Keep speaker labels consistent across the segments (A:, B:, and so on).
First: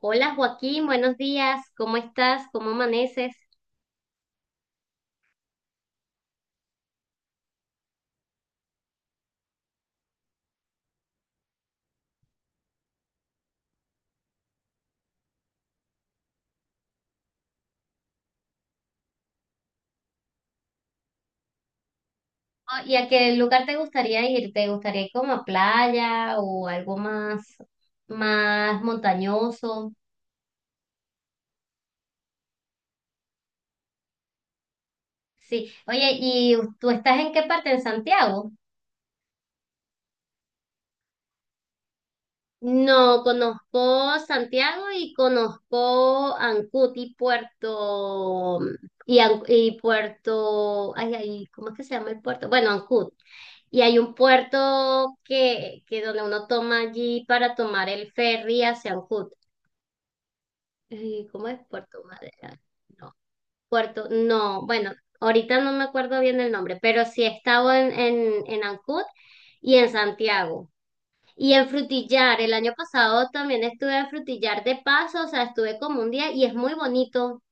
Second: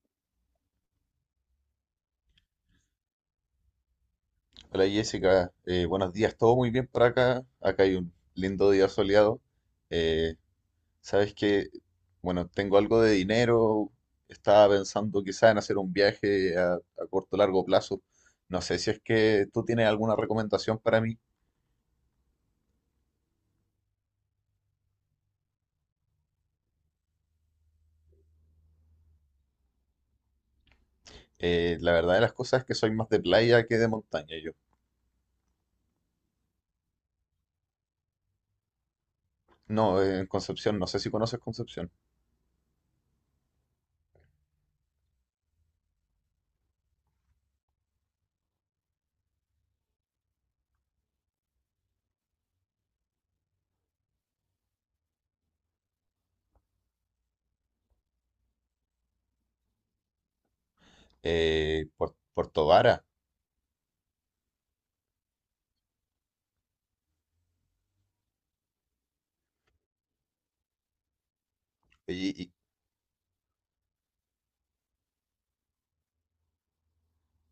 A: Hola Joaquín, buenos días. ¿Cómo estás? ¿Cómo amaneces?
B: Hola Jessica, buenos días, todo muy bien por acá. Acá hay un lindo día soleado. Eh, sabes que, bueno, tengo algo de dinero. Estaba pensando quizá en hacer un viaje a corto o largo plazo. No sé si es que tú tienes alguna recomendación para mí.
A: Ah, ¿y a qué lugar te gustaría ir? ¿Te gustaría ir como a playa o algo más montañoso?
B: La verdad de las cosas es que soy más de playa que de montaña yo.
A: Sí. Oye, ¿y tú estás en qué parte? ¿En Santiago?
B: No, en Concepción, no sé si conoces Concepción.
A: No, conozco Santiago y conozco Ancud y Puerto y Puerto, ay, ay, ¿cómo es que se llama el puerto? Bueno, Ancud. Y hay un puerto que donde uno toma allí para tomar el ferry hacia Ancud. ¿Cómo es Puerto Madera?
B: Puerto Vara.
A: No, Puerto, no, bueno, ahorita no me acuerdo bien el nombre, pero sí he estado en Ancud y en Santiago. Y en
B: Y,
A: Frutillar,
B: y-
A: el año pasado también estuve en Frutillar de paso, o sea, estuve como un día y es muy bonito.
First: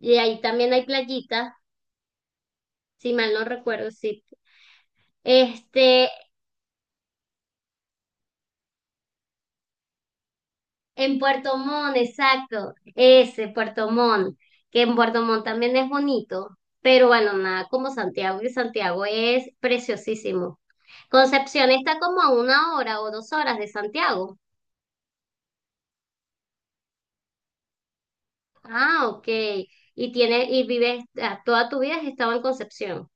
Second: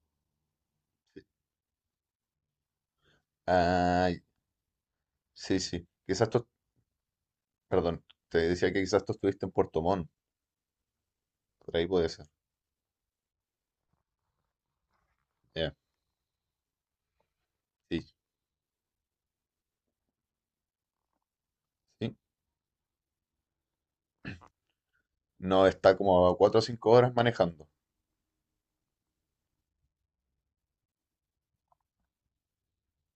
A: Y ahí también hay playitas, si mal no recuerdo,
B: Ay,
A: sí.
B: sí.
A: Este,
B: Quizás tú, perdón, te decía que quizás tú estuviste en Puerto Montt.
A: En Puerto
B: Por ahí
A: Montt,
B: puede ser.
A: exacto, ese Puerto Montt, que en Puerto Montt
B: Ya,
A: también es bonito, pero bueno, nada como
B: Sí,
A: Santiago, y Santiago es preciosísimo. Concepción está
B: sí.
A: como a una hora o 2 horas de Santiago.
B: No está como a 4 o 5 horas manejando.
A: Ah, ok. Y vives, toda tu vida has estado en Concepción.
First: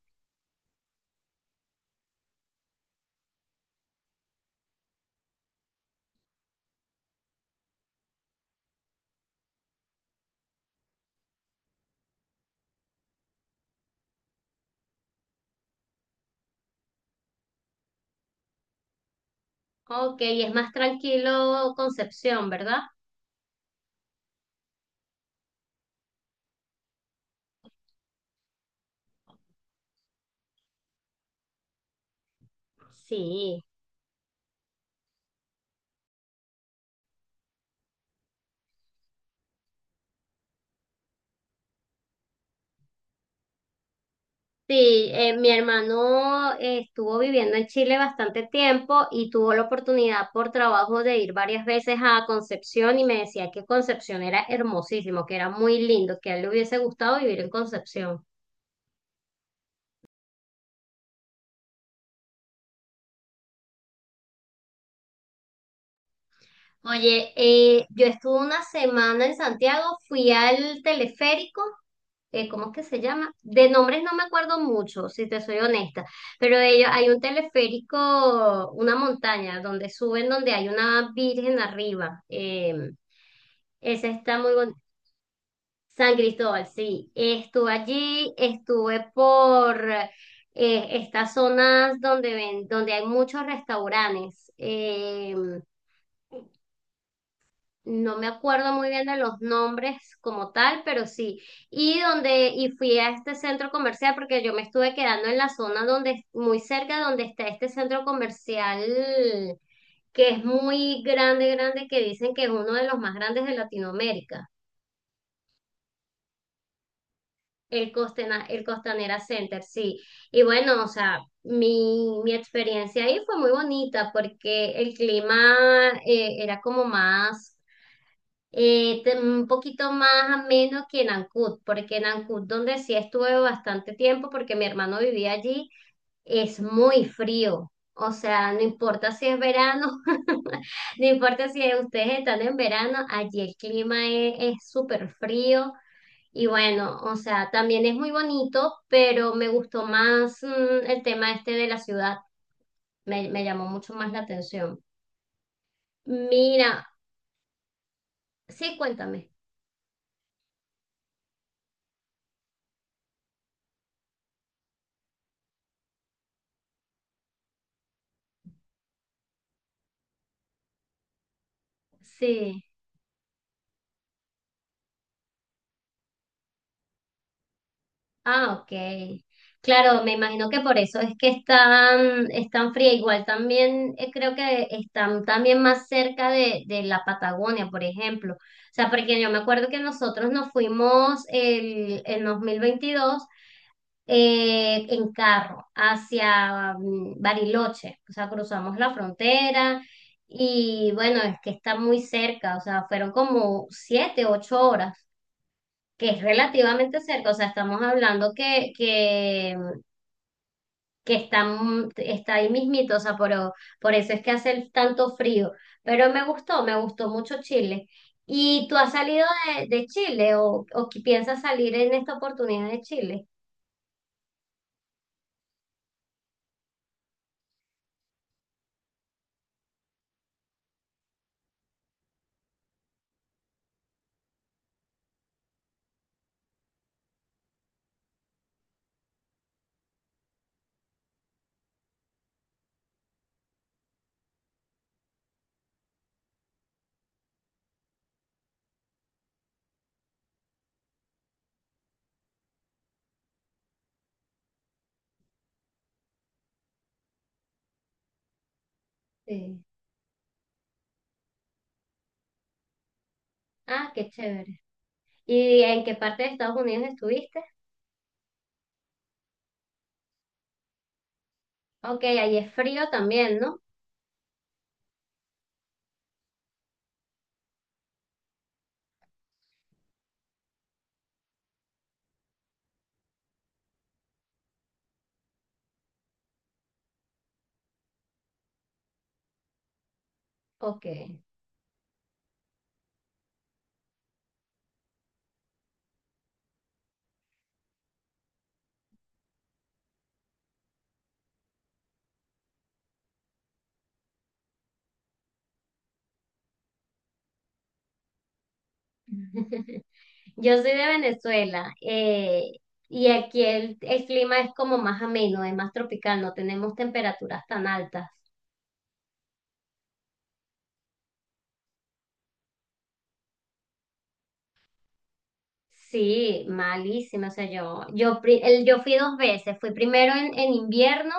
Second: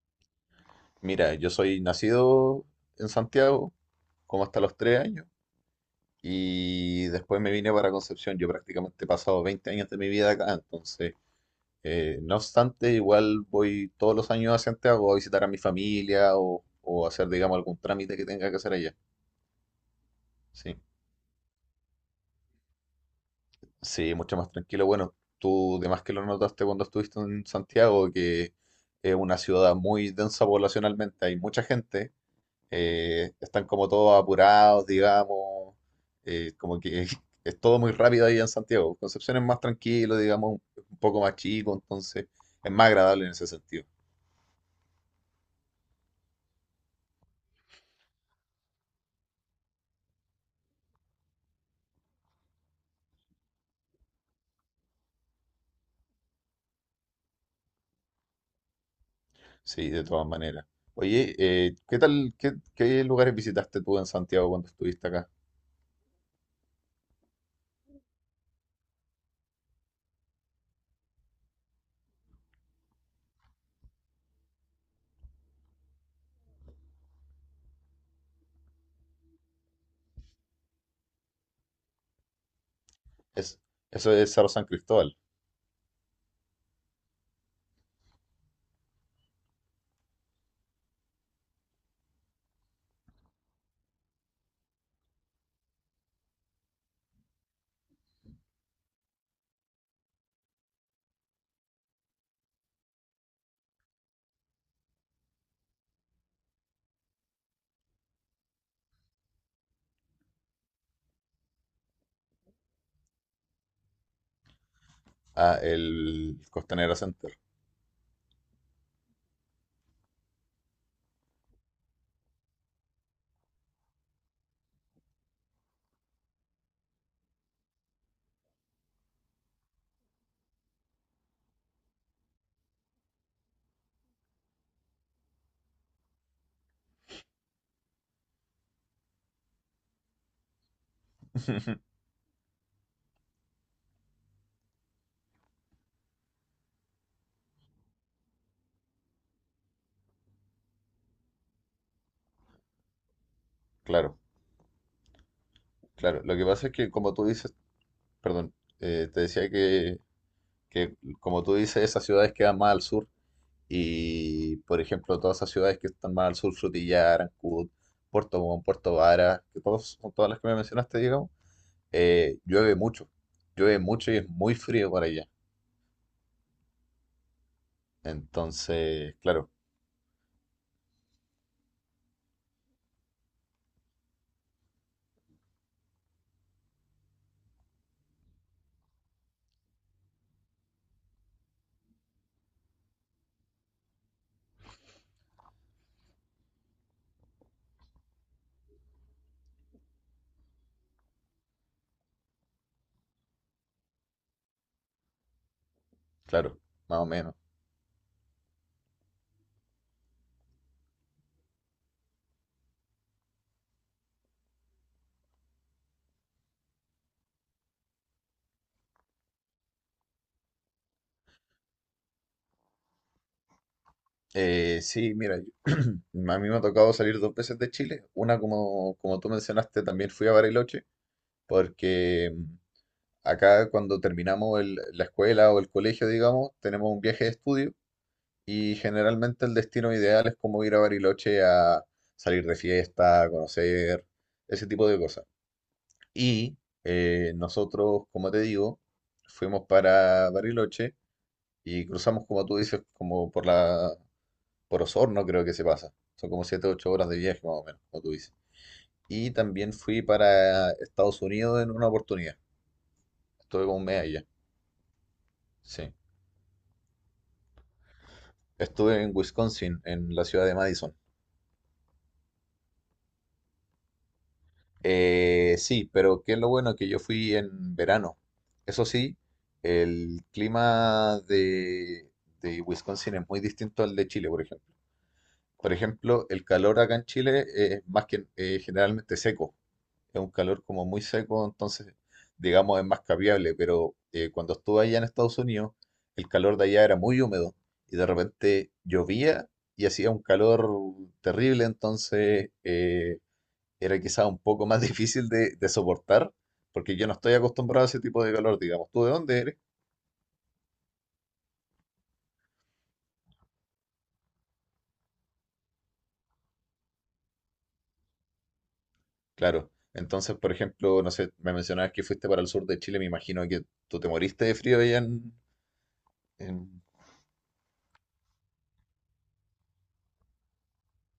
B: Mira, yo soy nacido en Santiago, como hasta los 3 años, y después me vine para Concepción. Yo prácticamente he pasado 20 años de mi vida acá, entonces, no obstante, igual voy todos los años a Santiago a visitar a mi familia o hacer, digamos, algún trámite que tenga que hacer allá.
A: Ok, y es más
B: Sí.
A: tranquilo Concepción, ¿verdad?
B: Sí, mucho más tranquilo. Bueno, tú de más que lo notaste cuando estuviste en Santiago, que es una ciudad muy densa poblacionalmente, hay mucha gente,
A: Sí.
B: están como todos apurados, digamos, como que es todo muy rápido ahí en Santiago. Concepción es más tranquilo, digamos, un poco más chico, entonces es más agradable en ese sentido.
A: Sí, mi hermano estuvo viviendo en Chile bastante tiempo y tuvo la oportunidad por trabajo de ir varias veces a Concepción y me decía que Concepción era hermosísimo, que era muy lindo, que a él le hubiese gustado vivir en Concepción.
B: Sí, de todas maneras. Oye, ¿qué tal, qué, qué lugares visitaste tú en Santiago cuando estuviste acá?
A: Oye, yo estuve una semana en Santiago, fui al teleférico, ¿cómo es que se llama? De nombres no me acuerdo mucho, si te soy honesta, pero hay un teleférico, una montaña donde suben, donde hay una virgen arriba.
B: Es,
A: Esa
B: eso es
A: está
B: Cerro
A: muy
B: San
A: bonita.
B: Cristóbal,
A: San Cristóbal, sí. Estuve allí, estuve por estas zonas donde ven, donde hay muchos restaurantes. No me acuerdo muy bien de los nombres como tal, pero sí. Y fui a este centro comercial porque yo me estuve quedando en la zona donde, muy cerca donde está este centro comercial que es muy grande, grande, que dicen que es uno de los más grandes de Latinoamérica.
B: ah, el Costanera Center.
A: El Costanera Center, sí. Y bueno, o sea, mi experiencia ahí fue muy bonita porque el clima era como un poquito más ameno que en Ancud, porque en Ancud, donde sí estuve bastante tiempo, porque mi hermano vivía allí, es muy frío. O sea, no importa si es verano, no importa si ustedes están en verano, allí el clima es súper frío. Y bueno, o sea, también es muy bonito, pero me gustó más el tema este de la ciudad. Me llamó mucho más
B: Claro,
A: la atención.
B: claro. Lo que pasa
A: Mira,
B: es que, como tú dices, perdón,
A: sí,
B: te
A: cuéntame.
B: decía que, como tú dices, esas ciudades quedan más al sur y, por ejemplo, todas esas ciudades que están más al sur, Frutillar, Arancudo, Puerto Montt, Puerto Vara, que todos, son todas las que me mencionaste, digamos, eh,
A: Sí.
B: llueve mucho, llueve mucho y es muy frío por allá.
A: Ah, ok.
B: Entonces, claro,
A: Claro, me imagino que por eso es que están fría. Igual también creo que están también más cerca de la Patagonia, por ejemplo. O sea, porque yo me acuerdo que nosotros nos fuimos en 2022 en carro hacia Bariloche, o sea, cruzamos la frontera y bueno, es que está muy cerca, o sea, fueron como 7, 8 horas, que es
B: claro, más
A: relativamente
B: o
A: cerca, o
B: menos.
A: sea, estamos hablando que, que está ahí mismito, o sea, por eso es que hace el tanto frío, pero me gustó mucho Chile. ¿Y tú has salido de Chile o que piensas salir en esta oportunidad de Chile?
B: Sí, mira, yo- a mí me ha tocado salir 2 veces de Chile. Una, como, como tú mencionaste, también fui a Bariloche. Porque acá cuando terminamos el- la escuela o el colegio, digamos, tenemos un viaje de estudio y generalmente el destino ideal es como ir a Bariloche a salir de fiesta, a conocer, ese tipo de cosas. Y nosotros, como te digo, fuimos para Bariloche y cruzamos, como tú dices, como por por Osorno creo que se pasa. Son como 7 u 8 horas de viaje más o menos, como tú dices. Y
A: Sí.
B: también fui para Estados Unidos en una oportunidad. Estuve como un
A: Ah,
B: mes
A: qué
B: allá.
A: chévere. ¿Y en
B: Sí.
A: qué parte de Estados Unidos estuviste?
B: Estuve en Wisconsin, en la ciudad de Madison.
A: Ok, ahí es frío también, ¿no?
B: Sí, pero qué es lo bueno que yo fui en verano. Eso sí, el clima de Wisconsin es muy distinto al de Chile, por ejemplo. Por ejemplo, el calor acá en Chile es más que generalmente seco. Es un calor
A: Ok.
B: como muy seco, entonces digamos es más capiable, pero cuando estuve allá en Estados Unidos, el calor de allá era muy húmedo y de repente llovía y hacía un calor terrible, entonces era quizá un poco más difícil de soportar, porque yo no estoy acostumbrado a ese tipo de calor, digamos, ¿tú de dónde eres?
A: Yo soy de Venezuela y aquí el clima es como más ameno, es más tropical, no tenemos temperaturas tan altas.
B: Claro. Entonces, por ejemplo, no sé, me mencionabas que fuiste para el sur de Chile, me imagino que tú te moriste de frío allá
A: Sí,
B: en-
A: malísimo. O sea, yo fui dos veces. Fui primero en invierno.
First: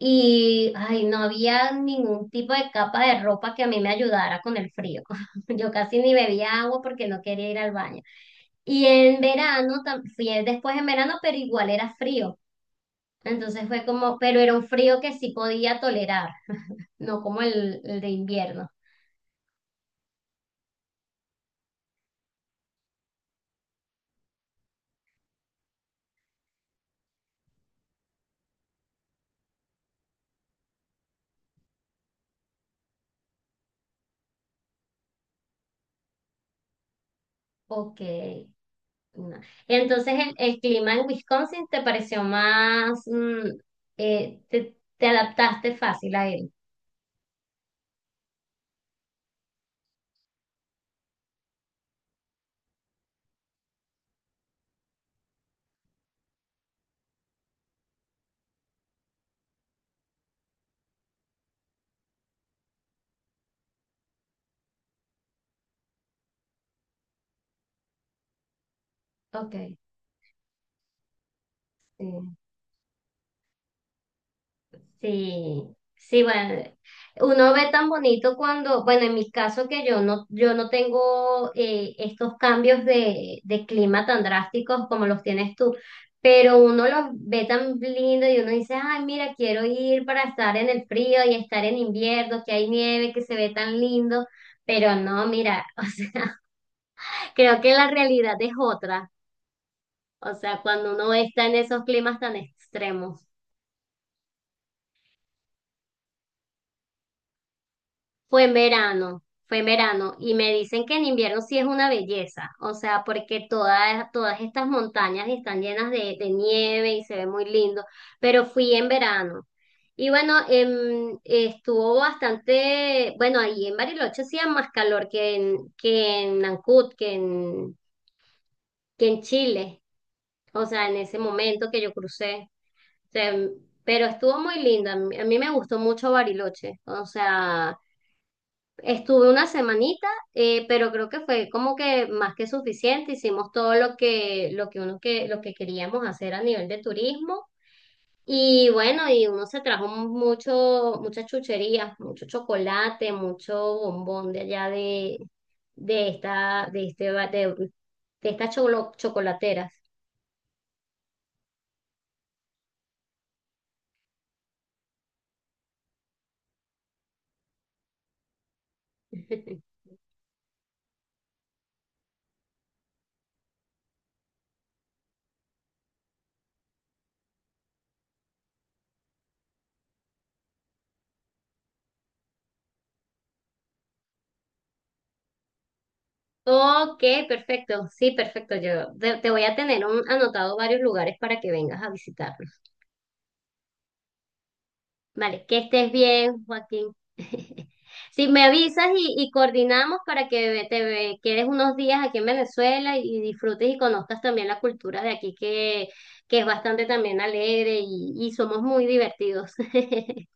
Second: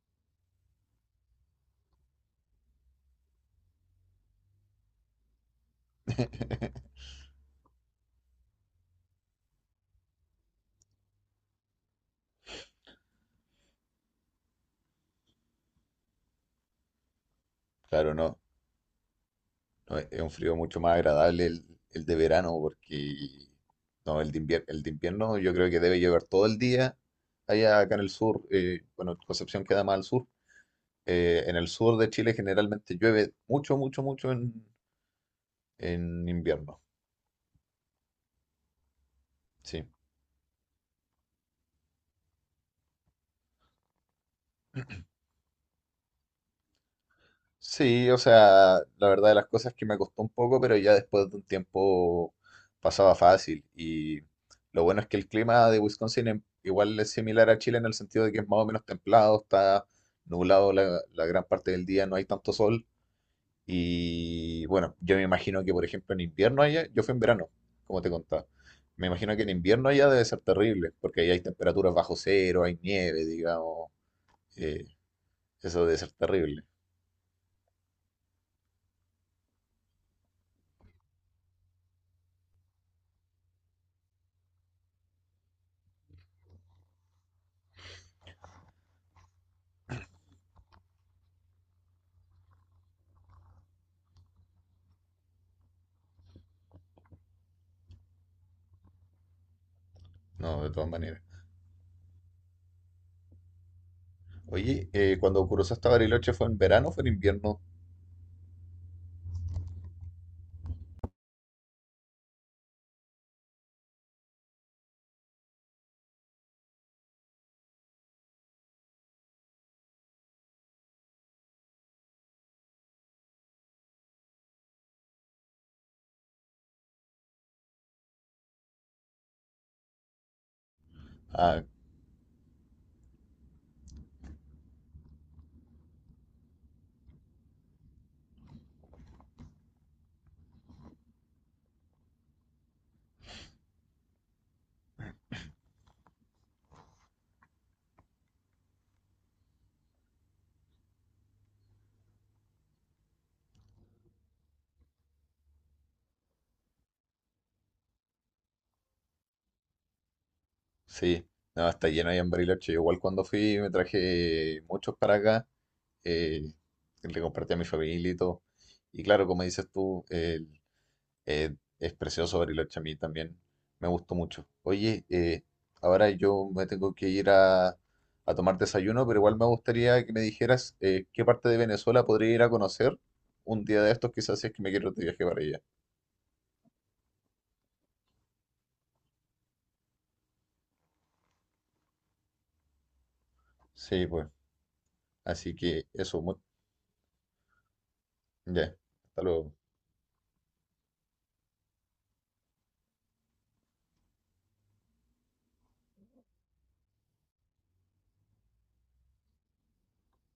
A: Y, ay, no había ningún tipo de capa de ropa que a mí me ayudara con el frío. Yo casi ni bebía agua porque no quería ir al baño. Y en verano, fui después en verano, pero igual era frío. Entonces pero era un frío que sí podía tolerar, no como el de
B: Claro, no.
A: invierno.
B: No, es un frío mucho más agradable el de verano porque no, el de invier- el de invierno yo creo que debe llover todo el día allá acá en el sur. Bueno, Concepción queda más al sur. En el sur de Chile generalmente llueve mucho, mucho, mucho en invierno.
A: Ok. No.
B: Sí.
A: Entonces el clima en Wisconsin te pareció te adaptaste fácil a él.
B: Sí, o sea, la verdad de las cosas es que me costó un poco, pero ya después de un tiempo pasaba fácil. Y lo bueno es que el clima de Wisconsin igual es similar a Chile en el sentido de que es más o menos templado, está nublado la gran parte del día, no hay tanto sol. Y bueno, yo me imagino que, por ejemplo, en invierno allá, yo fui en verano, como te contaba. Me imagino que en
A: Ok,
B: invierno allá debe ser terrible, porque ahí hay temperaturas
A: sí.
B: bajo cero, hay nieve, digamos. eh,
A: Sí,
B: Eso debe ser
A: sí, bueno,
B: terrible,
A: uno ve tan bonito cuando, bueno, en mi caso que yo no tengo estos cambios de clima tan drásticos como los tienes tú, pero uno los ve tan lindo y uno dice, ay, mira, quiero ir para estar en el frío y estar en invierno, que hay nieve, que se ve tan lindo, pero no, mira, o sea, creo que la realidad es otra, o sea,
B: ¿no? De todas
A: cuando uno
B: maneras.
A: está en esos climas tan extremos.
B: Oye, ¿cuando cruzó hasta Bariloche fue en verano o fue en invierno?
A: Fue en verano y me dicen que en invierno sí es una belleza, o sea, porque todas estas montañas están llenas de nieve y se ve muy lindo, pero fui en verano. Y bueno, bueno, ahí en Bariloche hacía más calor que en, que en, Nancut, que en Chile, o sea, en ese
B: Ah,
A: momento que yo crucé. O sea, pero estuvo muy lindo, a mí me gustó mucho Bariloche, o sea... Estuve una semanita, pero creo que fue como que más que suficiente. Hicimos todo lo que queríamos hacer a nivel de turismo. Y bueno, y uno se trajo muchas chucherías, mucho chocolate, mucho bombón de allá de esta, de este, ba- de estas chocolateras.
B: sí, no, está lleno ahí en Bariloche. Yo igual cuando fui me traje muchos para acá, eh, le compartí a mi familia y todo. Y claro, como dices tú, es precioso Bariloche a mí también, me gustó mucho. Oye, ahora yo me tengo que ir a tomar desayuno, pero igual me gustaría que me dijeras qué parte de Venezuela podría ir a conocer un día de estos, quizás si es que me quiero de viaje para allá.
A: Ok, perfecto. Sí, perfecto. Yo te voy a tener anotado varios lugares para que vengas a visitar.
B: Sí, pues.
A: Vale,
B: Así
A: que
B: que
A: estés
B: eso, mu-
A: bien, Joaquín. Si me
B: ya,
A: avisas y,
B: hasta
A: y
B: luego.
A: coordinamos para que te quedes unos días aquí en Venezuela y disfrutes y conozcas también la cultura de aquí, que es bastante también alegre y somos muy divertidos.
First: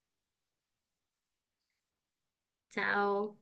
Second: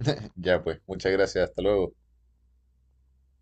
B: Ya pues, muchas gracias, hasta luego.
A: Chao.